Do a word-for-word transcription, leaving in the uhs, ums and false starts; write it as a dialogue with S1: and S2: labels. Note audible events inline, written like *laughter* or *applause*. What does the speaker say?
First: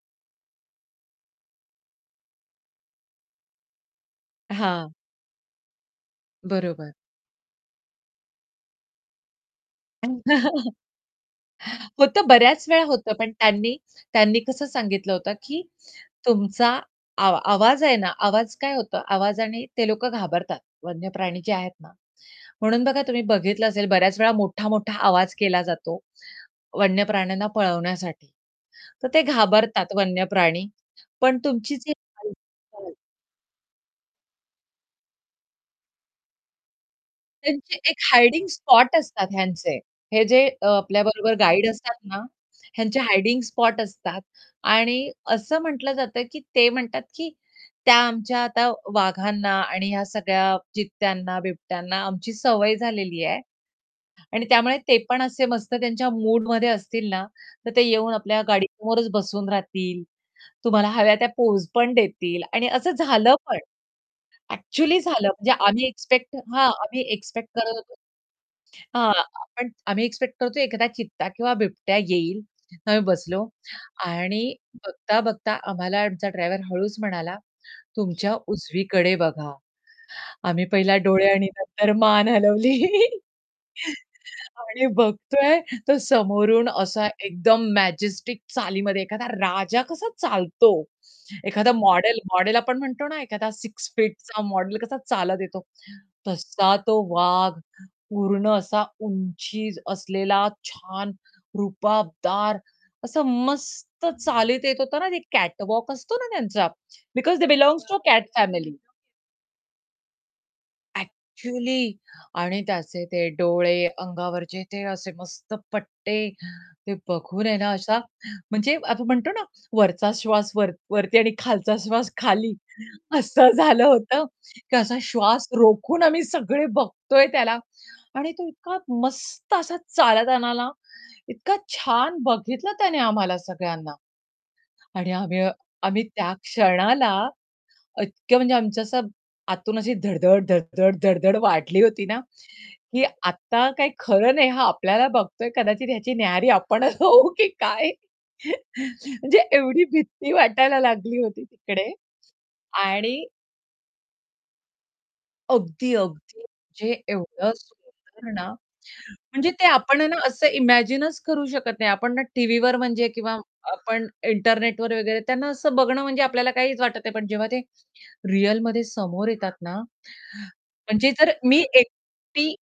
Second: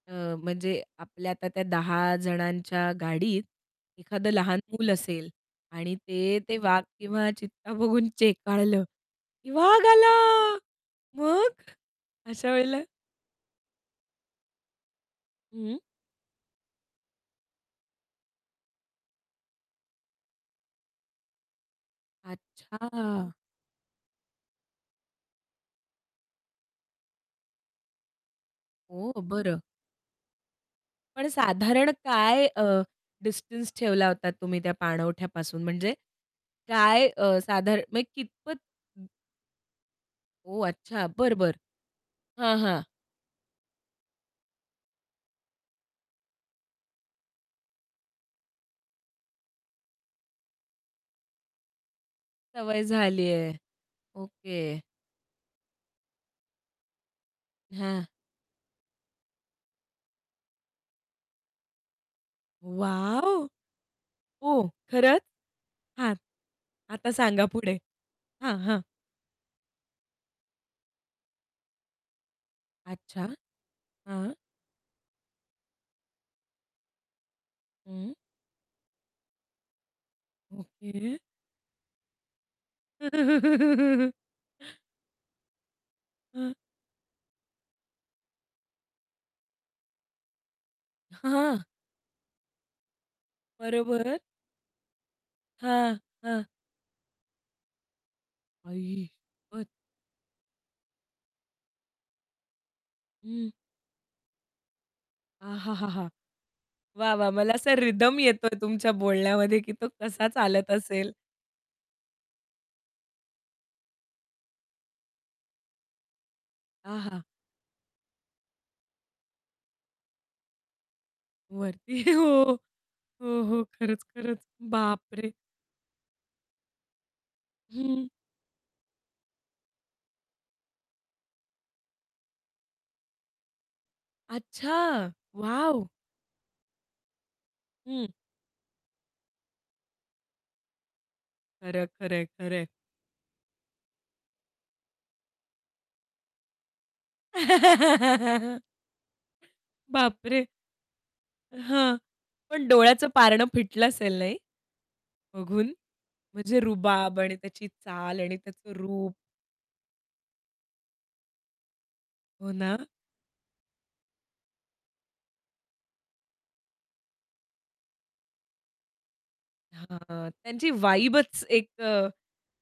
S1: अ, म्हणजे आपल्या आता त्या दहा जणांच्या गाडीत एखादं लहान मूल
S2: हां.
S1: असेल आणि ते ते वाघ
S2: बरोबर.
S1: किंवा चित्ता बघून चेकाळलं, की वाघ आला.
S2: *chuckles*
S1: मग,
S2: होतं
S1: अशा
S2: बऱ्याच
S1: वेळेला?
S2: वेळा होतं. पण त्यांनी त्यांनी कसं सांगितलं होतं, की
S1: हं.
S2: तुमचा आवा आवाज आहे ना आवाज काय होता आवाजाने ते लोकं घाबरतात वन्यप्राणी जे आहेत ना, म्हणून बघा तुम्ही
S1: अच्छा.
S2: बघितलं असेल बऱ्याच वेळा मोठा-मोठा आवाज केला जातो. वन्यप्राण्यांना पळवण्यासाठी तर
S1: ओह!
S2: ते
S1: बरं.
S2: घाबरतात वन्यप्राणी,
S1: पण
S2: पण तुमची
S1: साधारण
S2: जी
S1: काय अ,
S2: *unintelligible*
S1: डिस्टन्स ठेवला होता तुम्ही त्या पाणवठ्यापासून? म्हणजे काय अ,
S2: त्यांची
S1: साधारण
S2: एक
S1: म्हणजे
S2: हायडिंग
S1: कितपत
S2: स्पॉट असतात ह्यांचे. हे जे
S1: ओह!
S2: अ,
S1: अच्छा.
S2: आपल्याबरोबर
S1: बरं, बरं.
S2: गाईड असतात ना
S1: हां, हां.
S2: ह्यांचे हायडिंग स्पॉट असतात आणि असं म्हटलं जातं की ते म्हणतात, की त्या आमच्या आता वाघांना आणि ह्या सगळ्या चित्त्यांना, बिबट्यांना आमची सवय
S1: सवय
S2: झालेली
S1: झाली
S2: आहे
S1: आहे,
S2: आणि त्यामुळे
S1: ओके.
S2: ते पण असे मस्त त्यांच्या मूडमध्ये असतील ना, तर ते
S1: हां.
S2: येऊन आपल्या गाडी समोरच बसून राहतील. तुम्हाला हव्या त्या पोज पण देतील आणि असं झालं
S1: वॉव!
S2: पण.
S1: ओ!
S2: अ‍ॅक्चुअली
S1: खरंच?
S2: झालं म्हणजे आम्ही
S1: हां,
S2: एक्स्पेक्ट हां, आम्ही
S1: आता सांगा
S2: एक्स्पेक्ट करत
S1: पुढे?
S2: होतो
S1: हां, हां.
S2: हां, पण आम्ही एक्स्पेक्ट करतो एखादा चित्ता किंवा बिबट्या येईल आम्ही
S1: अच्छा,
S2: बसलो
S1: हां.
S2: आणि बघता-बघता आम्हाला आमचा ड्रायव्हर हळूच म्हणाला
S1: हं.
S2: तुमच्या उजवीकडे बघा. आम्ही पहिला
S1: ओके.
S2: डोळे आणि नंतर मान हलवली.
S1: *giggles*
S2: आणि बघतोय, तर
S1: हं.
S2: समोरून असा एकदम मॅजेस्टिक चालीमध्ये एखादा राजा कसा चालतो
S1: हां.
S2: एखादा मॉडेल मॉडेल आपण म्हणतो ना एखादा सिक्स
S1: बरोबर.
S2: फीटचा मॉडेल कसा चालत येतो?
S1: हां, हां.
S2: तसा तो वाघ पूर्ण असा
S1: आई शपथ!
S2: उंची असलेला छान रूबाबदार असं
S1: हं.
S2: मस्त चालीत येत होतं ना, ते कॅटवॉक
S1: आहाहा!
S2: असतो ना त्यांचा
S1: वाह! वाह!
S2: बिकॉझ दे
S1: मला असा
S2: बिलॉन्ग टू
S1: रिथम
S2: कॅट
S1: येतोय
S2: फॅमिली.
S1: तुमच्या बोलण्यामध्ये की तो कसा चालत असेल.
S2: ॲक्चुअली आणि त्याचे ते डोळे, अंगावरचे ते असे मस्त पट्टे. ते
S1: आहा!
S2: बघून आहे ना असा म्हणजे आपण म्हणतो ना वरचा श्वास वर वरती आणि खालचा
S1: वरती,
S2: श्वास
S1: हो,
S2: खाली,
S1: हो,
S2: असं
S1: हो.
S2: झालं
S1: खरंच,
S2: होतं,
S1: खरंच,
S2: की असा
S1: बाप रे!
S2: श्वास रोखून आम्ही सगळे बघतोय त्याला
S1: हं.
S2: आणि तो इतका मस्त असा चालत आला ना, इतका छान बघितलं त्याने आम्हाला सगळ्यांना
S1: अच्छा,
S2: आणि आम्ही
S1: वॉव!
S2: आम्ही त्या क्षणाला
S1: हं.
S2: इतक्या म्हणजे आमचं असं आतून अशी धड-धड, धड, धड, धड, धड वाढली
S1: खरं,
S2: होती ना
S1: खरंय, खरंय.
S2: की आत्ता काही खरं नाही हा आपल्याला बघतोय कदाचित ह्याची न्याहारी आपणच होऊ की काय?
S1: *laughs*
S2: *chuckles* म्हणजे एवढी
S1: बाप
S2: भीती
S1: रे!
S2: वाटायला लागली होती तिकडे
S1: हं. पण डोळ्याचं
S2: आणि
S1: पारणं फिटलं असेल नाही? बघून,
S2: अगदी, अगदी.
S1: म्हणजे
S2: म्हणजे
S1: रुबाब आणि
S2: एवढं
S1: त्याची चाल
S2: सुंदर
S1: आणि
S2: ना
S1: त्याचं रूप.
S2: म्हणजे ते आपण आहे ना असं इमॅजिनचं करू शकत नाही. आपण ना
S1: हो
S2: टीव्हीवर
S1: ना.
S2: म्हणजे किंवा आपण इंटरनेटवर वगैरे त्यांना असं बघणं म्हणजे आपल्याला काहीच वाटत नाही. पण जेव्हा ते रिअलमध्ये समोर येतात ना
S1: हां, त्यांची
S2: म्हणजे जर
S1: वाइबच
S2: मी
S1: एक अ
S2: एकटी